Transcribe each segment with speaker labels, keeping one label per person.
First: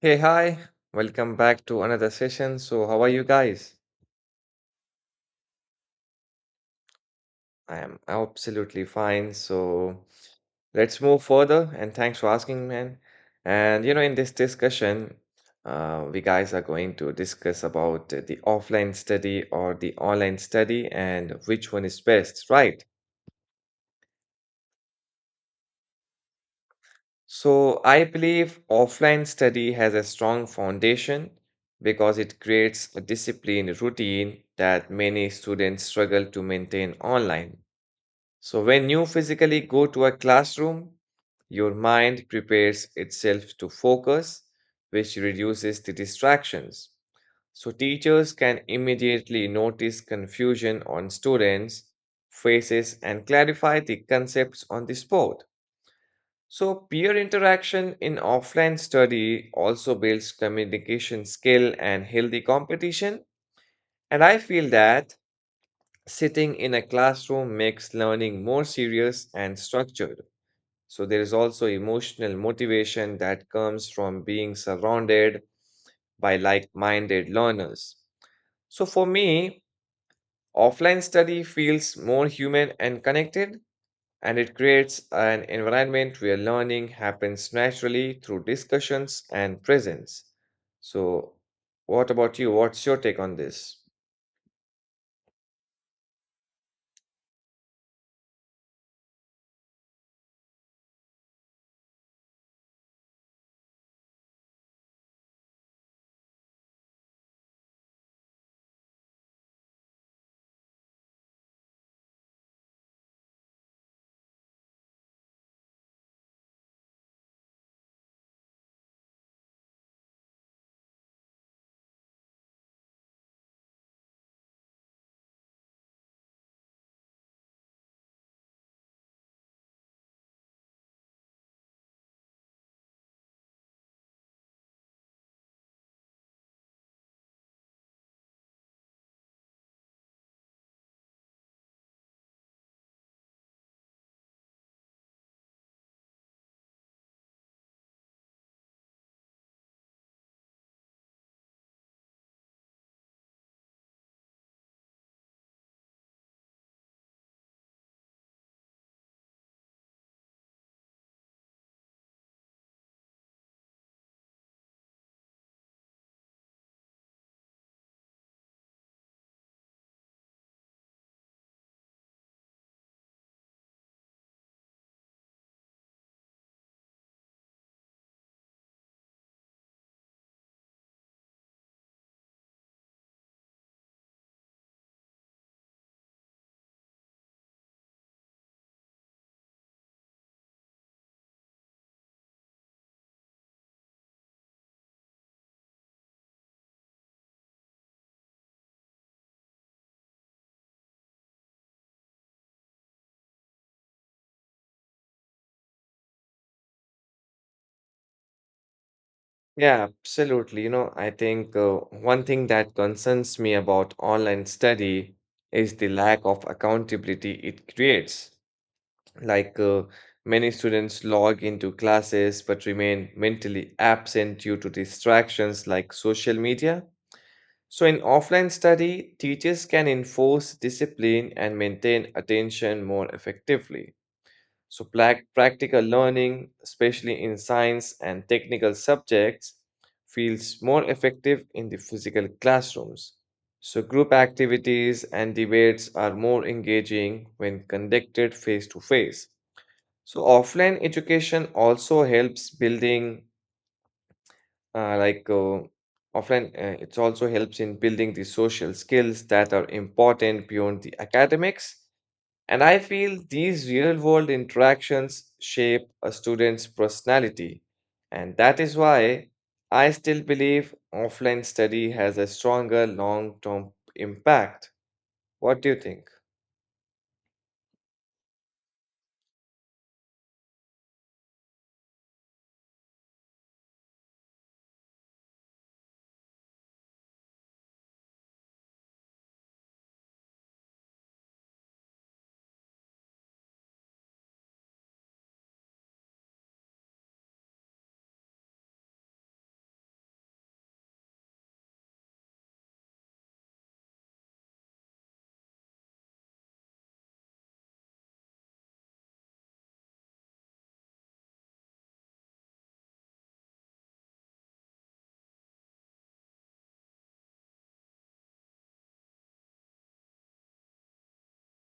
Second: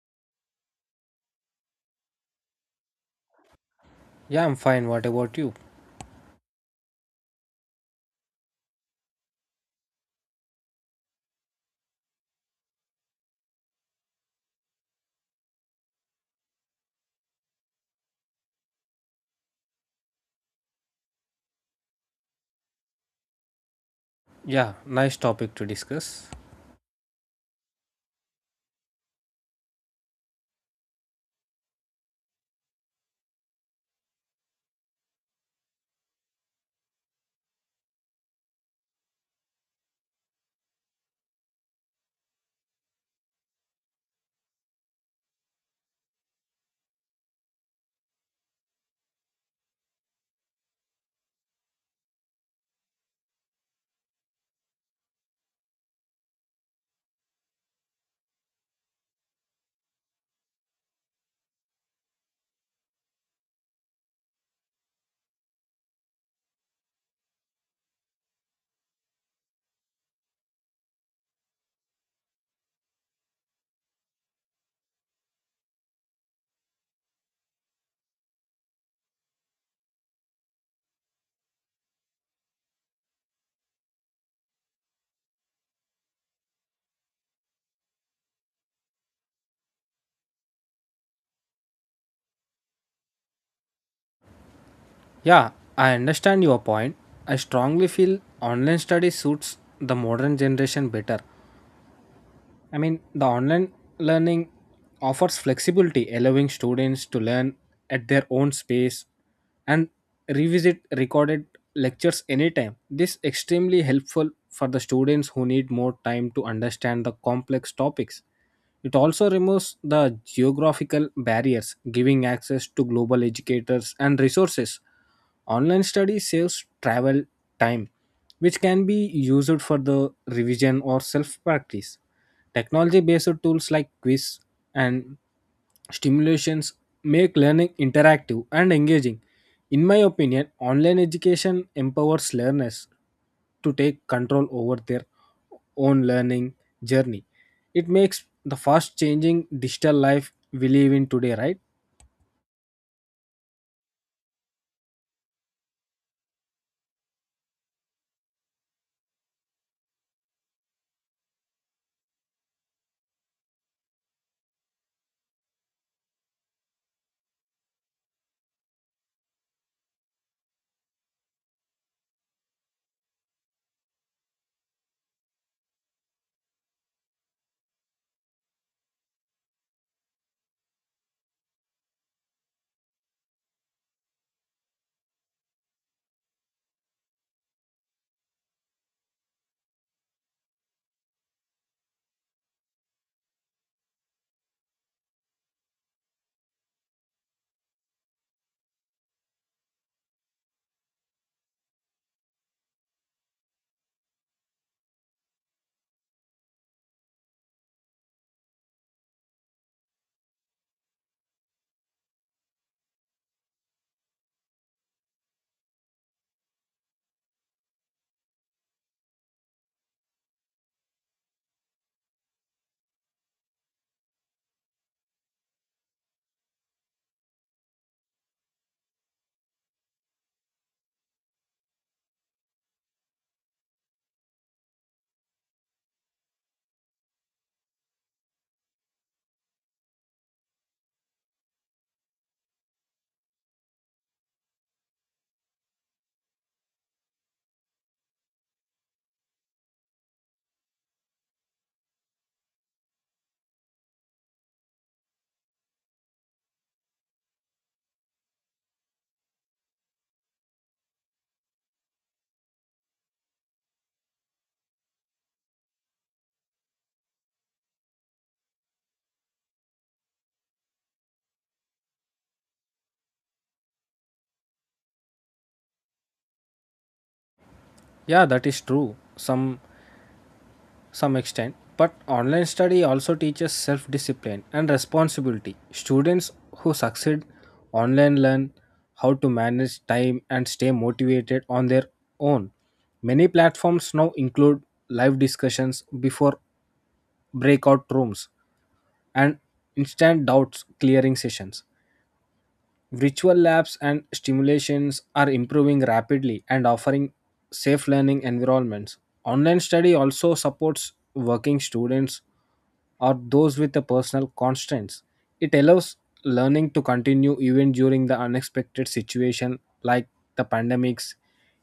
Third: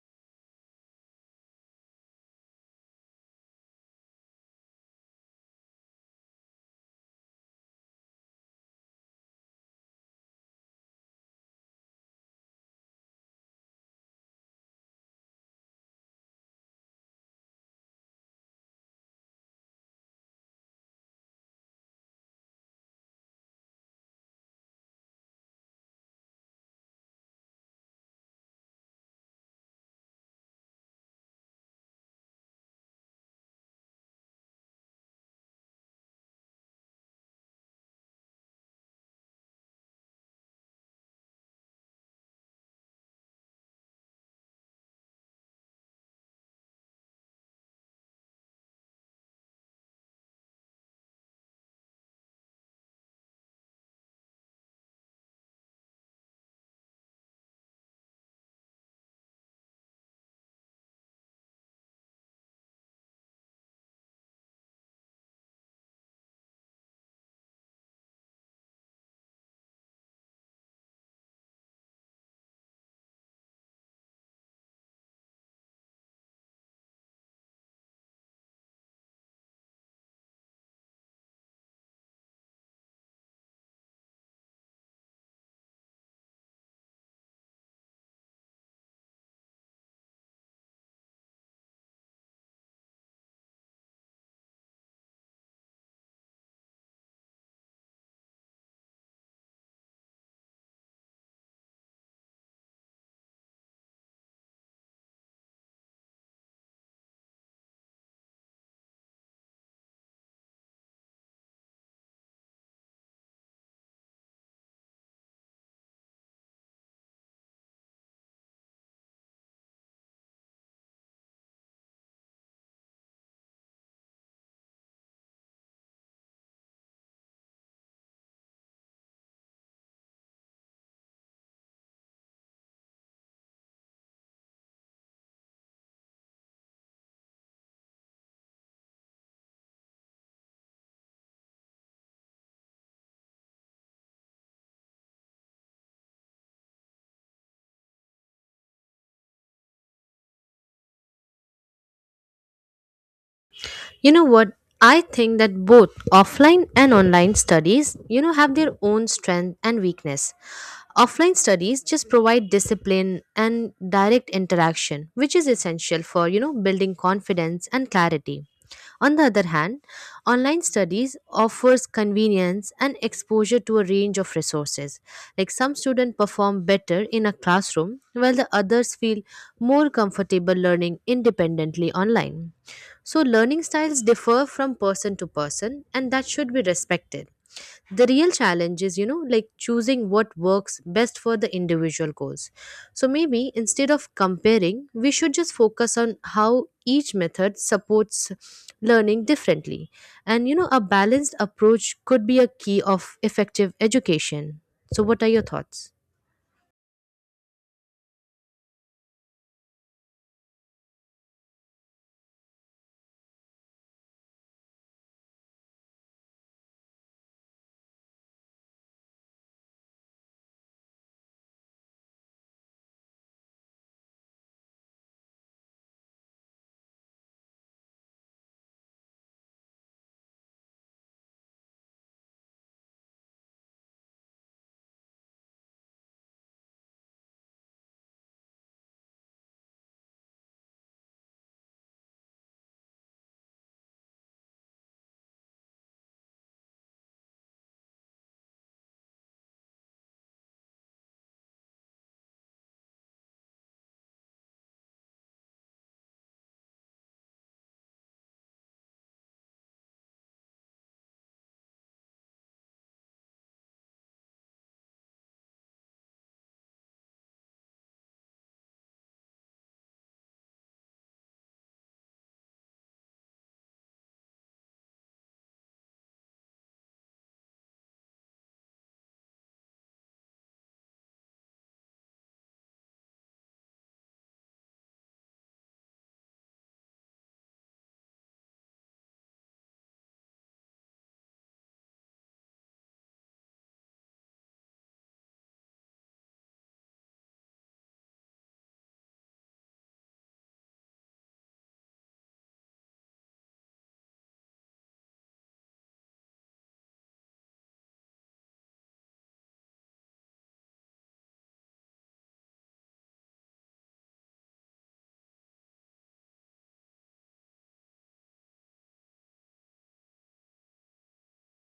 Speaker 1: Hey, hi. Welcome back to another session. So, how are you guys?
Speaker 2: Yeah, I'm fine. What about you?
Speaker 1: I am absolutely fine. So, let's move further. And thanks for asking, man. And you know, in this discussion, we guys are going to discuss about the offline study or the online study and which one is best, right?
Speaker 2: Yeah, nice topic to discuss.
Speaker 1: So, I believe offline study has a strong foundation because it creates a disciplined routine that many students struggle to maintain online. So, when you physically go to a classroom, your mind prepares itself to focus, which reduces the distractions. So, teachers can immediately notice confusion on students' faces and clarify the concepts on the spot. So, peer interaction in offline study also builds communication skill and healthy competition. And I feel that sitting in a classroom makes learning more serious and structured. So there is also emotional motivation that comes from being surrounded by like-minded learners. So for me, offline study feels more human and connected, and it creates an environment where learning happens naturally through discussions and presence. So what about you? What's your take on this?
Speaker 2: Yeah, I understand your point. I strongly feel online study suits the modern generation better. The online learning offers flexibility, allowing students to learn at their own space and revisit recorded lectures anytime. This extremely helpful for the students who need more time to understand the complex topics. It also removes the geographical barriers, giving access to global educators and resources. Online study saves travel time, which can be used for the revision or self practice. Technology based tools like quiz and stimulations make learning interactive and engaging. In my opinion, online education empowers learners to take control over their own learning journey. It makes the fast changing digital life we live in today, right?
Speaker 3: You know what? I think that both offline and online studies, have their own strength and weakness. Offline studies just provide discipline and direct interaction, which is essential for building confidence and clarity. On the other hand, online studies offers convenience and exposure to a range of resources. Like some students perform better in a classroom, while the others feel more comfortable learning independently online. So, learning styles differ from person to person, and that should be respected. The real challenge is, like choosing what works best for the individual goals. So, maybe instead of comparing, we should just focus on how each method supports learning differently. And a balanced approach could be a key of effective education. So, what are your thoughts?
Speaker 1: Yeah, absolutely. You know, I think one thing that concerns me about online study is the lack of accountability it creates. Like many students log into classes but remain mentally absent due to distractions like social media. So, in offline study, teachers can enforce discipline and maintain attention more effectively. So, practical learning, especially in science and technical subjects, feels more effective in the physical classrooms. So, group activities and debates are more engaging when conducted face to face. So, offline education also helps building, uh, like, uh, it also helps in building the social skills that are important beyond the academics. And I feel these real world interactions shape a student's personality. And that is why I still believe offline study has a stronger long term impact. What do you think?
Speaker 2: Yeah, that is true. Some extent, but online study also teaches self discipline and responsibility. Students who succeed online learn how to manage time and stay motivated on their own. Many platforms now include live discussions before breakout rooms and instant doubts clearing sessions. Virtual labs and stimulations are improving rapidly and offering safe learning environments. Online study also supports working students or those with the personal constraints. It allows learning to continue even during the unexpected situation like the pandemics.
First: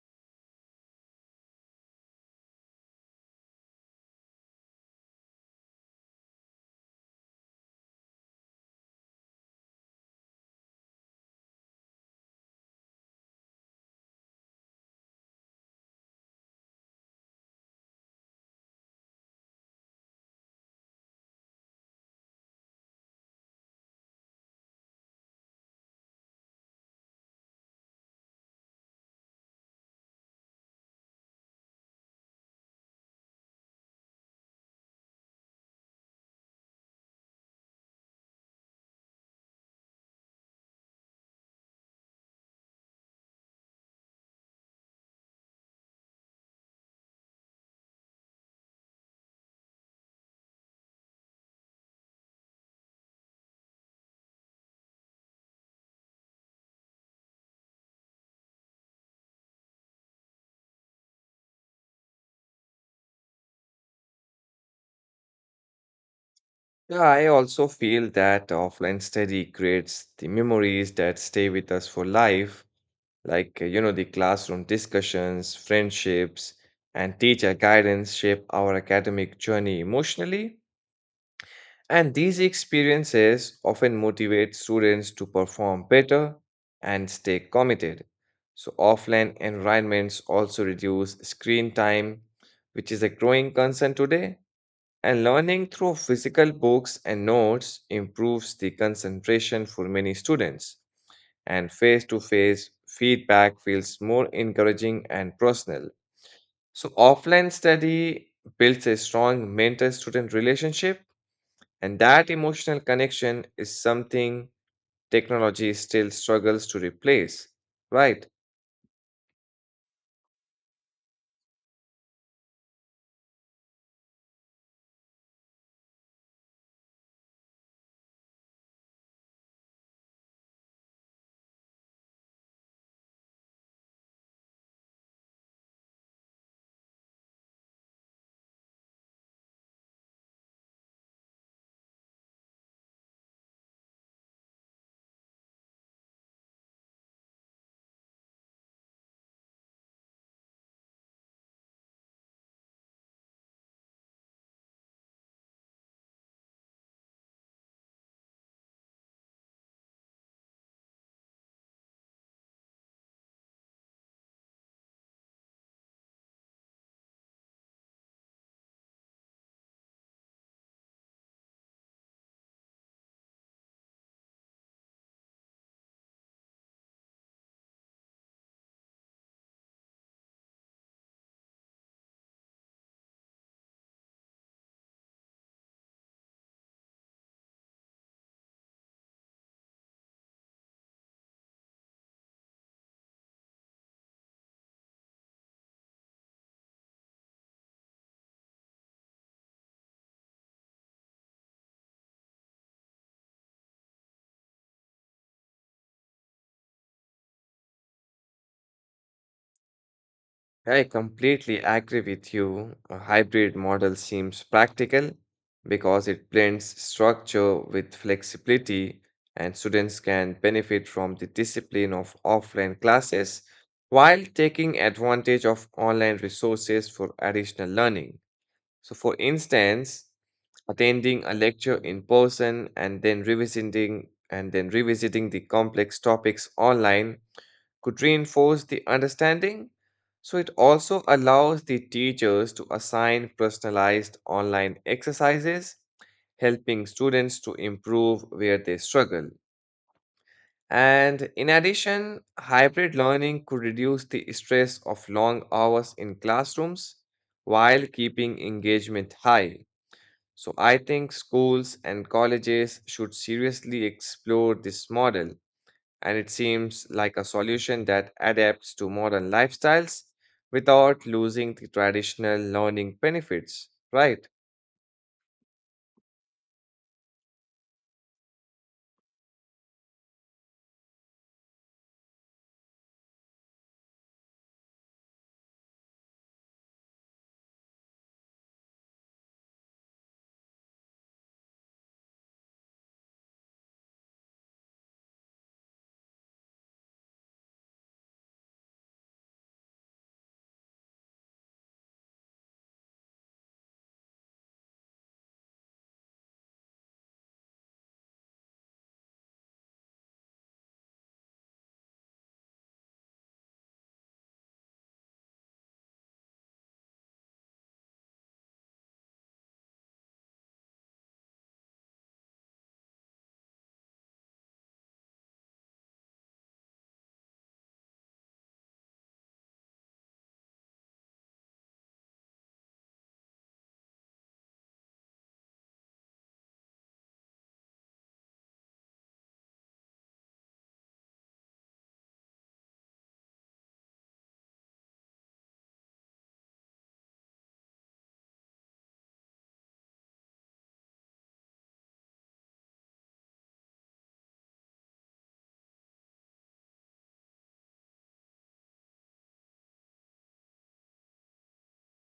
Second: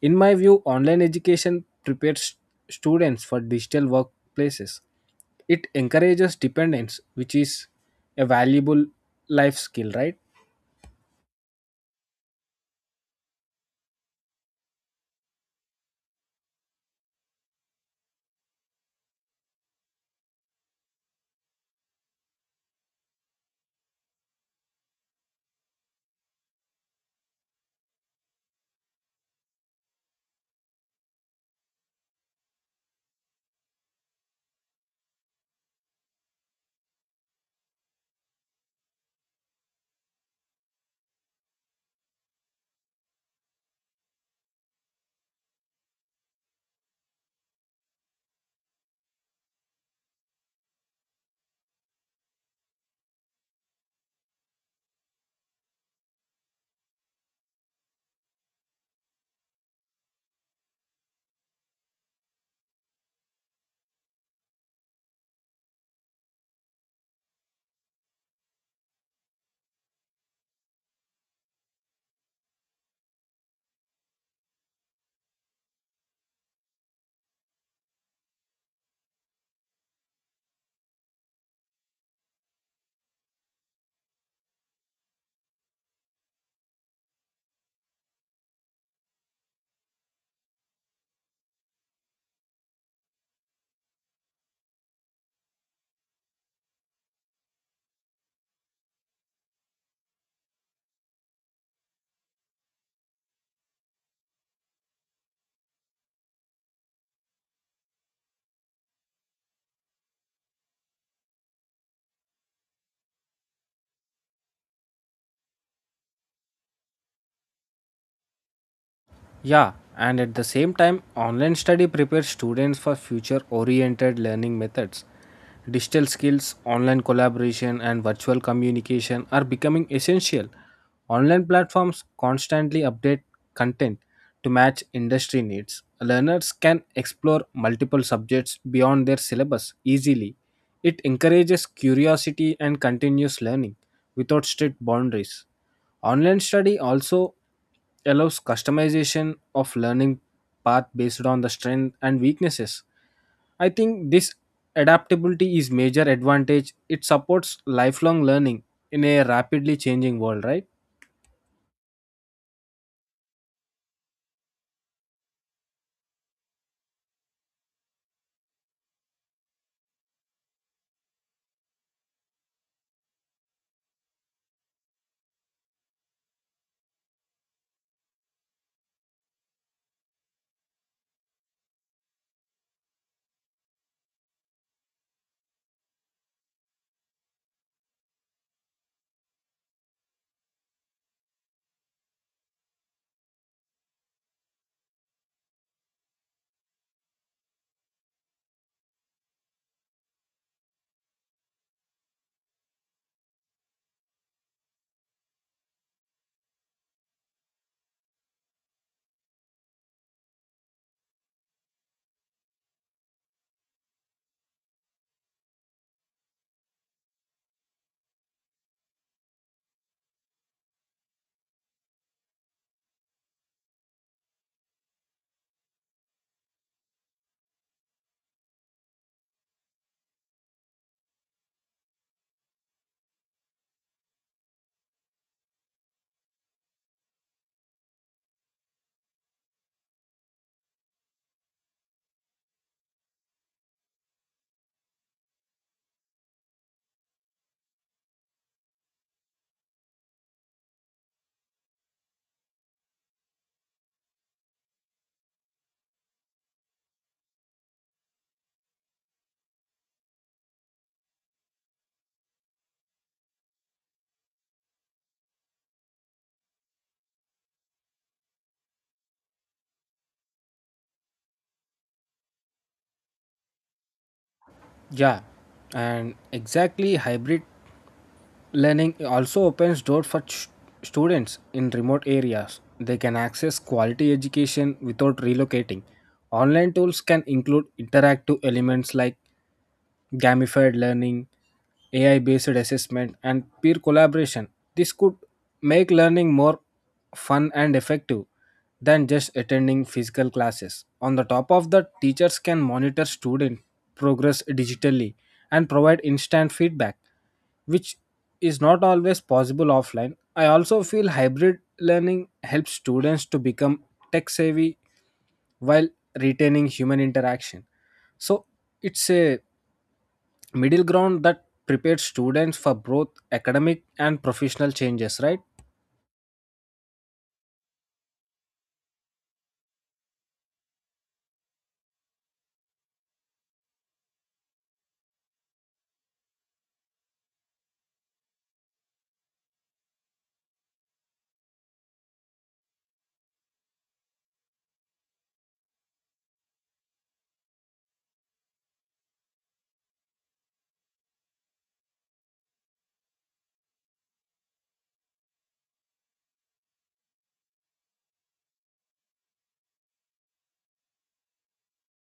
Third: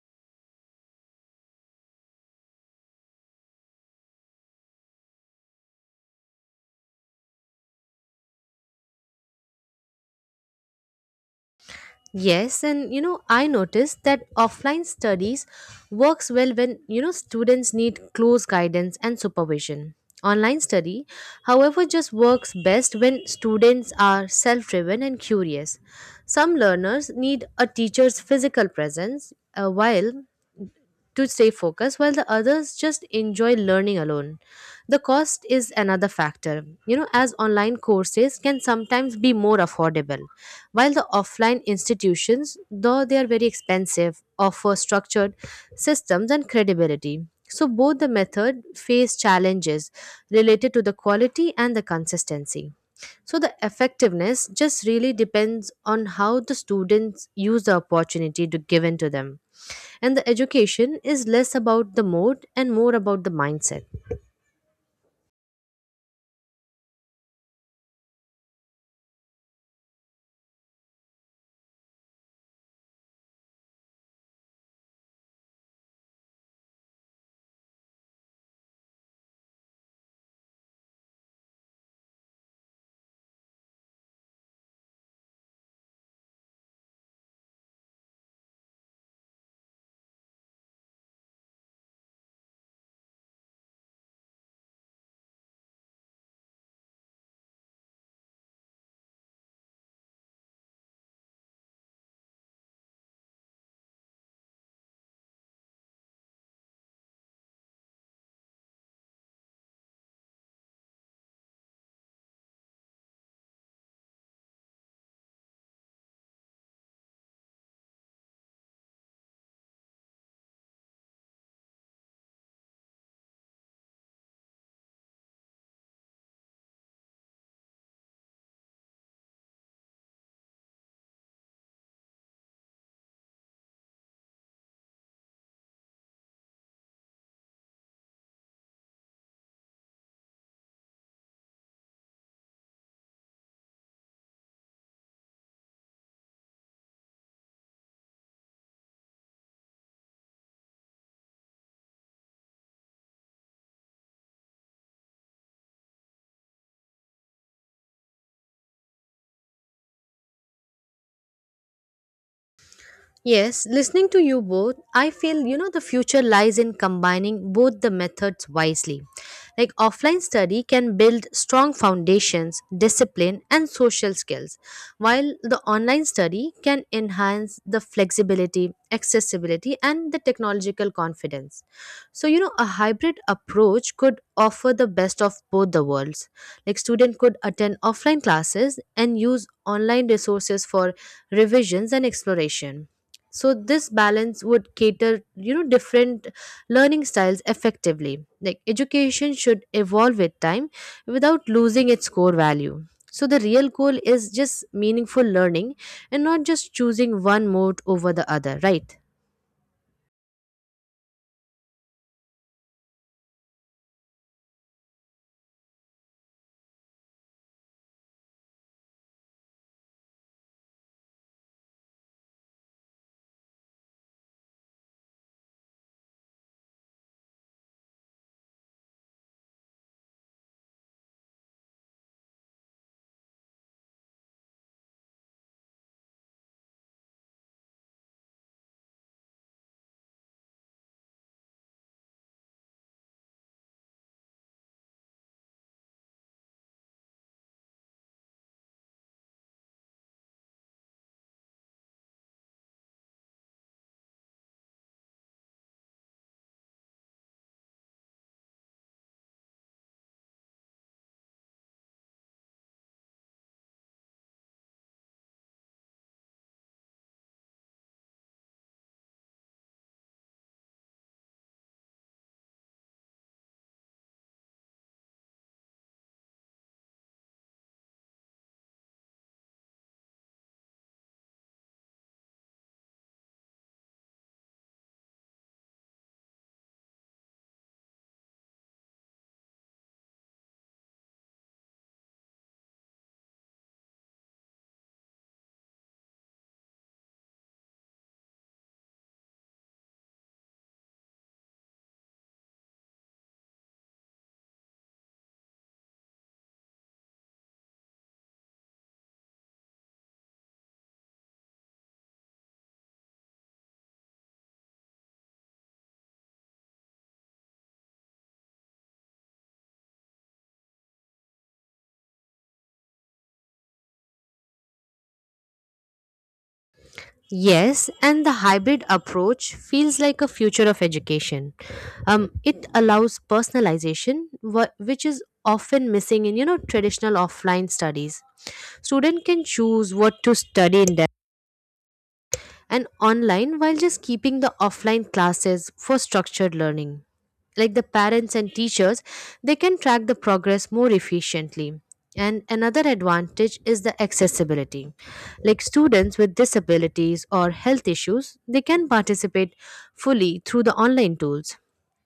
Speaker 2: In my view, online education prepares students for digital workplaces. It encourages dependence, which is a valuable life skill, right?
Speaker 3: Yes, and I noticed that offline studies works well when students need close guidance and supervision. Online study, however, just works best when students are self-driven and curious. Some learners need a teacher's physical presence, while to stay focused while the others just enjoy learning alone the cost is another factor as online courses can sometimes be more affordable while the offline institutions though they are very expensive offer structured systems and credibility so both the method face challenges related to the quality and the consistency so the effectiveness just really depends on how the students use the opportunity to given to them and the education is less about the mode and more about the mindset.
Speaker 1: Yeah, I also feel that offline study creates the memories that stay with us for life, like, you know, the classroom discussions, friendships, and teacher guidance shape our academic journey emotionally. And these experiences often motivate students to perform better and stay committed. So, offline environments also reduce screen time, which is a growing concern today. And learning through physical books and notes improves the concentration for many students. And face to face feedback feels more encouraging and personal. So, offline study builds a strong mentor student relationship and that emotional connection is something technology still struggles to replace, right?
Speaker 2: Yeah, and at the same time, online study prepares students for future oriented learning methods. Digital skills, online collaboration, and virtual communication are becoming essential. Online platforms constantly update content to match industry needs. Learners can explore multiple subjects beyond their syllabus easily. It encourages curiosity and continuous learning without strict boundaries. Online study also allows customization of learning path based on the strength and weaknesses. I think this adaptability is major advantage. It supports lifelong learning in a rapidly changing world, right?
Speaker 3: Yes, listening to you both, I feel the future lies in combining both the methods wisely. Like offline study can build strong foundations, discipline, and social skills, while the online study can enhance the flexibility, accessibility, and the technological confidence. So, a hybrid approach could offer the best of both the worlds. Like student could attend offline classes and use online resources for revisions and exploration. So this balance would cater, different learning styles effectively. Like education should evolve with time without losing its core value. So the real goal is just meaningful learning and not just choosing one mode over the other, right?
Speaker 1: I completely agree with you. A hybrid model seems practical because it blends structure with flexibility, and students can benefit from the discipline of offline classes while taking advantage of online resources for additional learning. So, for instance, attending a lecture in person and then revisiting the complex topics online could reinforce the understanding. So it also allows the teachers to assign personalized online exercises, helping students to improve where they struggle. And in addition, hybrid learning could reduce the stress of long hours in classrooms while keeping engagement high. So I think schools and colleges should seriously explore this model, and it seems like a solution that adapts to modern lifestyles without losing the traditional learning benefits, right?
Speaker 2: Yeah. And exactly hybrid learning also opens doors for students in remote areas. They can access quality education without relocating. Online tools can include interactive elements like gamified learning, AI based assessment, and peer collaboration. This could make learning more fun and effective than just attending physical classes. On the top of that, teachers can monitor student progress digitally and provide instant feedback which is not always possible offline. I also feel hybrid learning helps students to become tech savvy while retaining human interaction. So it's a middle ground that prepares students for both academic and professional changes, right?
Speaker 3: Yes, and the hybrid approach feels like a future of education. It allows personalization, which is often missing in traditional offline studies. Student can choose what to study in and online while just keeping the offline classes for structured learning. Like the parents and teachers, they can track the progress more efficiently. And another advantage is the accessibility. Like students with disabilities or health issues, they can participate fully through the online tools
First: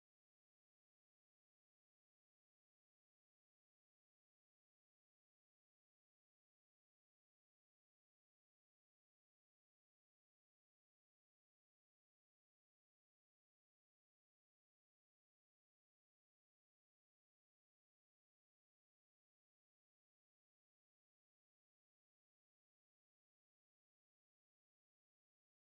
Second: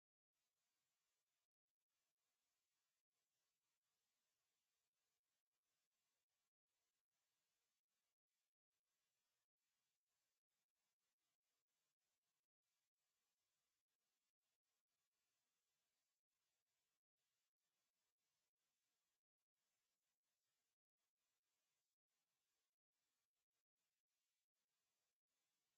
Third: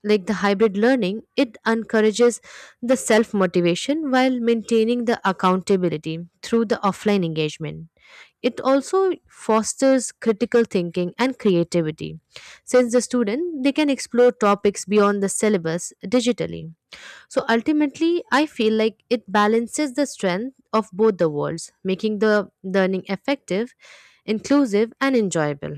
Speaker 3: like the hybrid learning, it encourages the self motivation while maintaining the accountability through the offline engagement. It also fosters critical thinking and creativity since the student they can explore topics beyond the syllabus digitally. So ultimately I feel like it balances the strength of both the worlds, making the learning effective, inclusive and enjoyable.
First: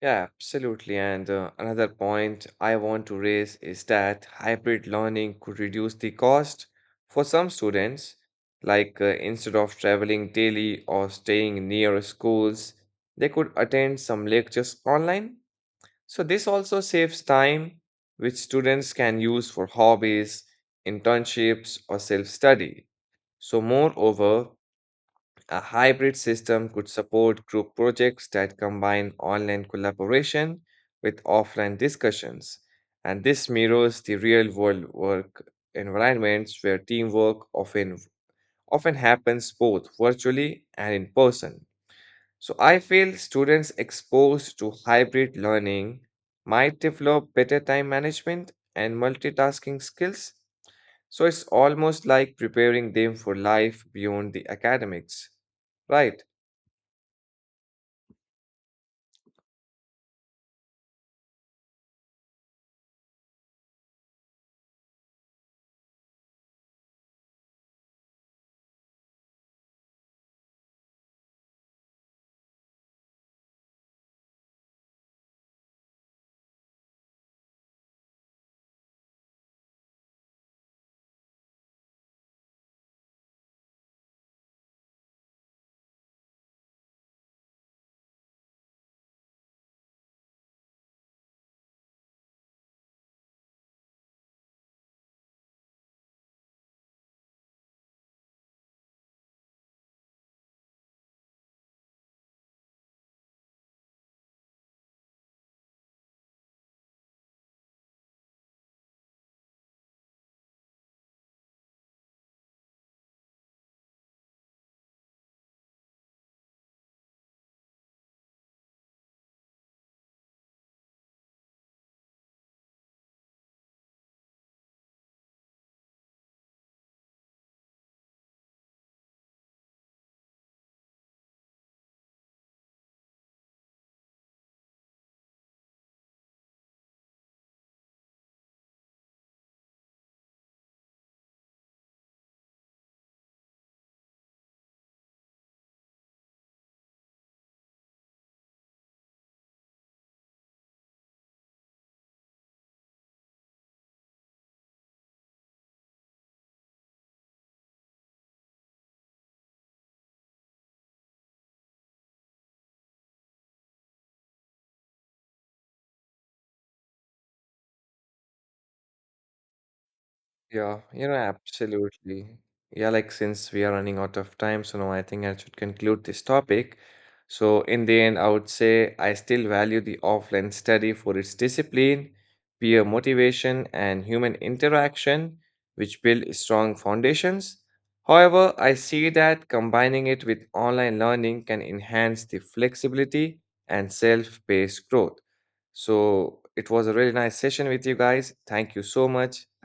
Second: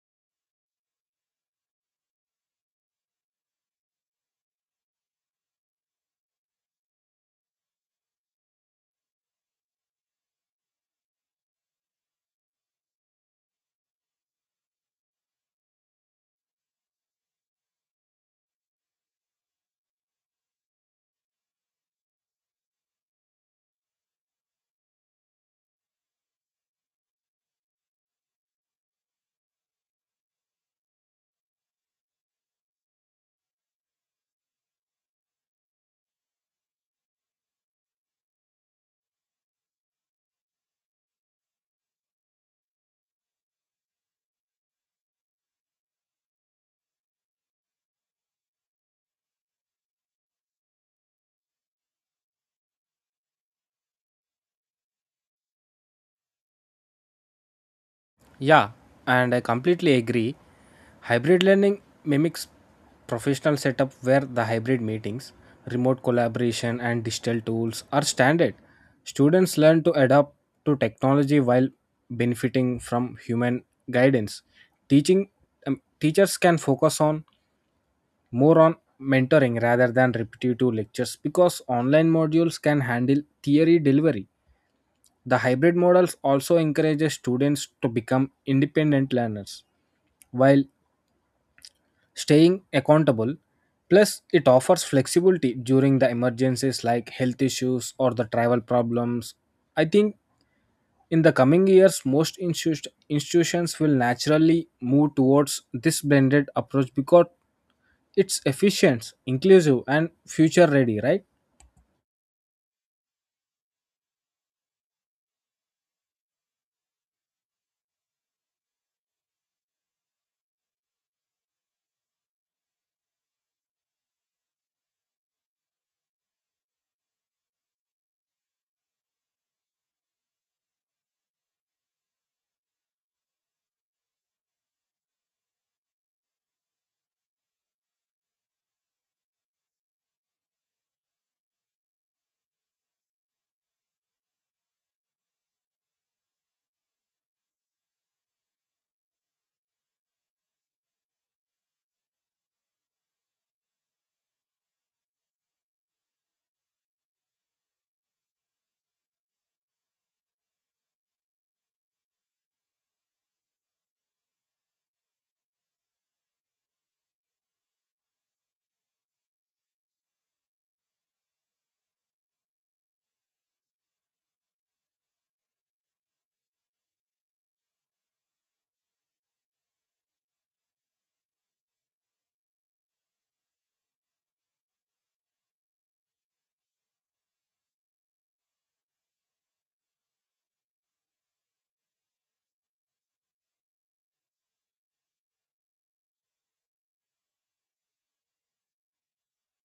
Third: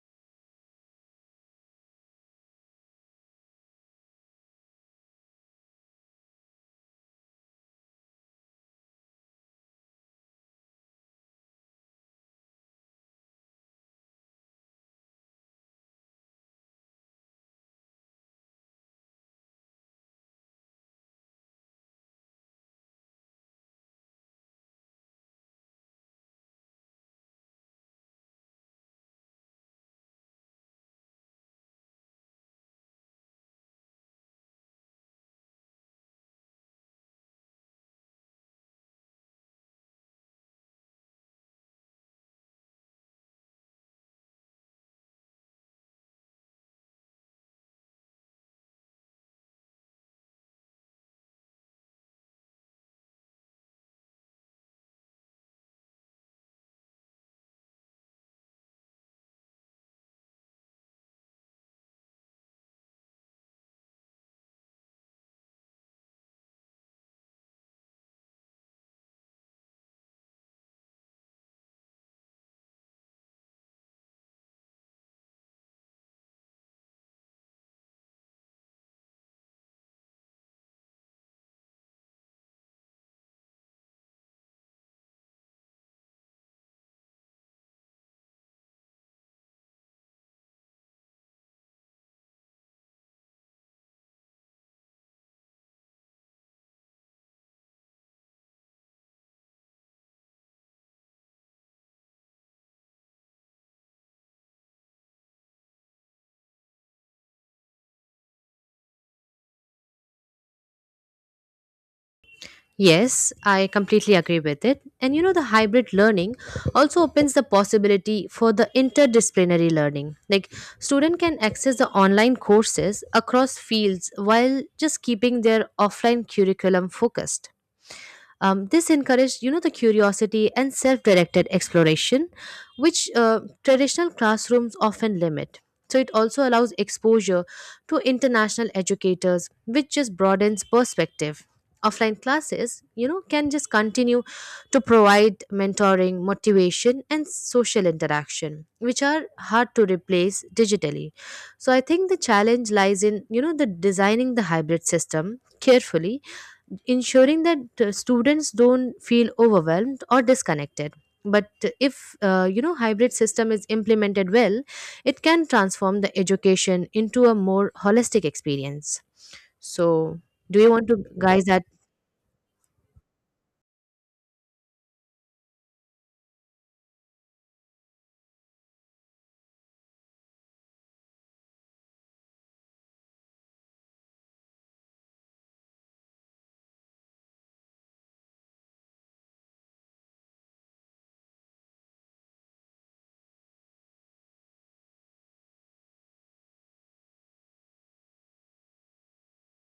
Speaker 1: Yeah, absolutely. And another point I want to raise is that hybrid learning could reduce the cost for some students, like instead of traveling daily or staying near schools, they could attend some lectures online. So this also saves time, which students can use for hobbies, internships, or self-study. So moreover, a hybrid system could support group projects that combine online collaboration with offline discussions. And this mirrors the real-world work environments where teamwork often happens both virtually and in person. So I feel students exposed to hybrid learning might develop better time management and multitasking skills. So it's almost like preparing them for life beyond the academics, right?
Speaker 2: Yeah, and I completely agree. Hybrid learning mimics professional setup where the hybrid meetings, remote collaboration, and digital tools are standard. Students learn to adapt to technology while benefiting from human guidance. Teaching teachers can focus on more on mentoring rather than repetitive lectures because online modules can handle theory delivery. The hybrid models also encourages students to become independent learners while staying accountable. Plus, it offers flexibility during the emergencies like health issues or the travel problems. I think in the coming years, most institutions will naturally move towards this blended approach because it's efficient, inclusive, and future ready, right?
Speaker 3: Yes, I completely agree with it. And the hybrid learning also opens the possibility for the interdisciplinary learning. Like, student can access the online courses across fields while just keeping their offline curriculum focused. This encouraged, the curiosity and self-directed exploration, which traditional classrooms often limit. So it also allows exposure to international educators, which just broadens perspective. Offline classes, can just continue to provide mentoring, motivation, and social interaction, which are hard to replace digitally. So I think the challenge lies in, the designing the hybrid system carefully ensuring that students don't feel overwhelmed or disconnected but if hybrid system is implemented well it can transform the education into a more holistic experience so do you
Speaker 1: Yeah,
Speaker 3: want to
Speaker 1: you know,
Speaker 3: guys add
Speaker 1: absolutely. Yeah, like since we are running out of time, so now I think I should conclude this topic. So, in the end, I would say I still value the offline study for its discipline, peer motivation, and human interaction, which build strong foundations. However, I see that combining it with online learning can enhance the flexibility and self-paced growth. So, it was a really nice session with you guys. Thank you so much. Have a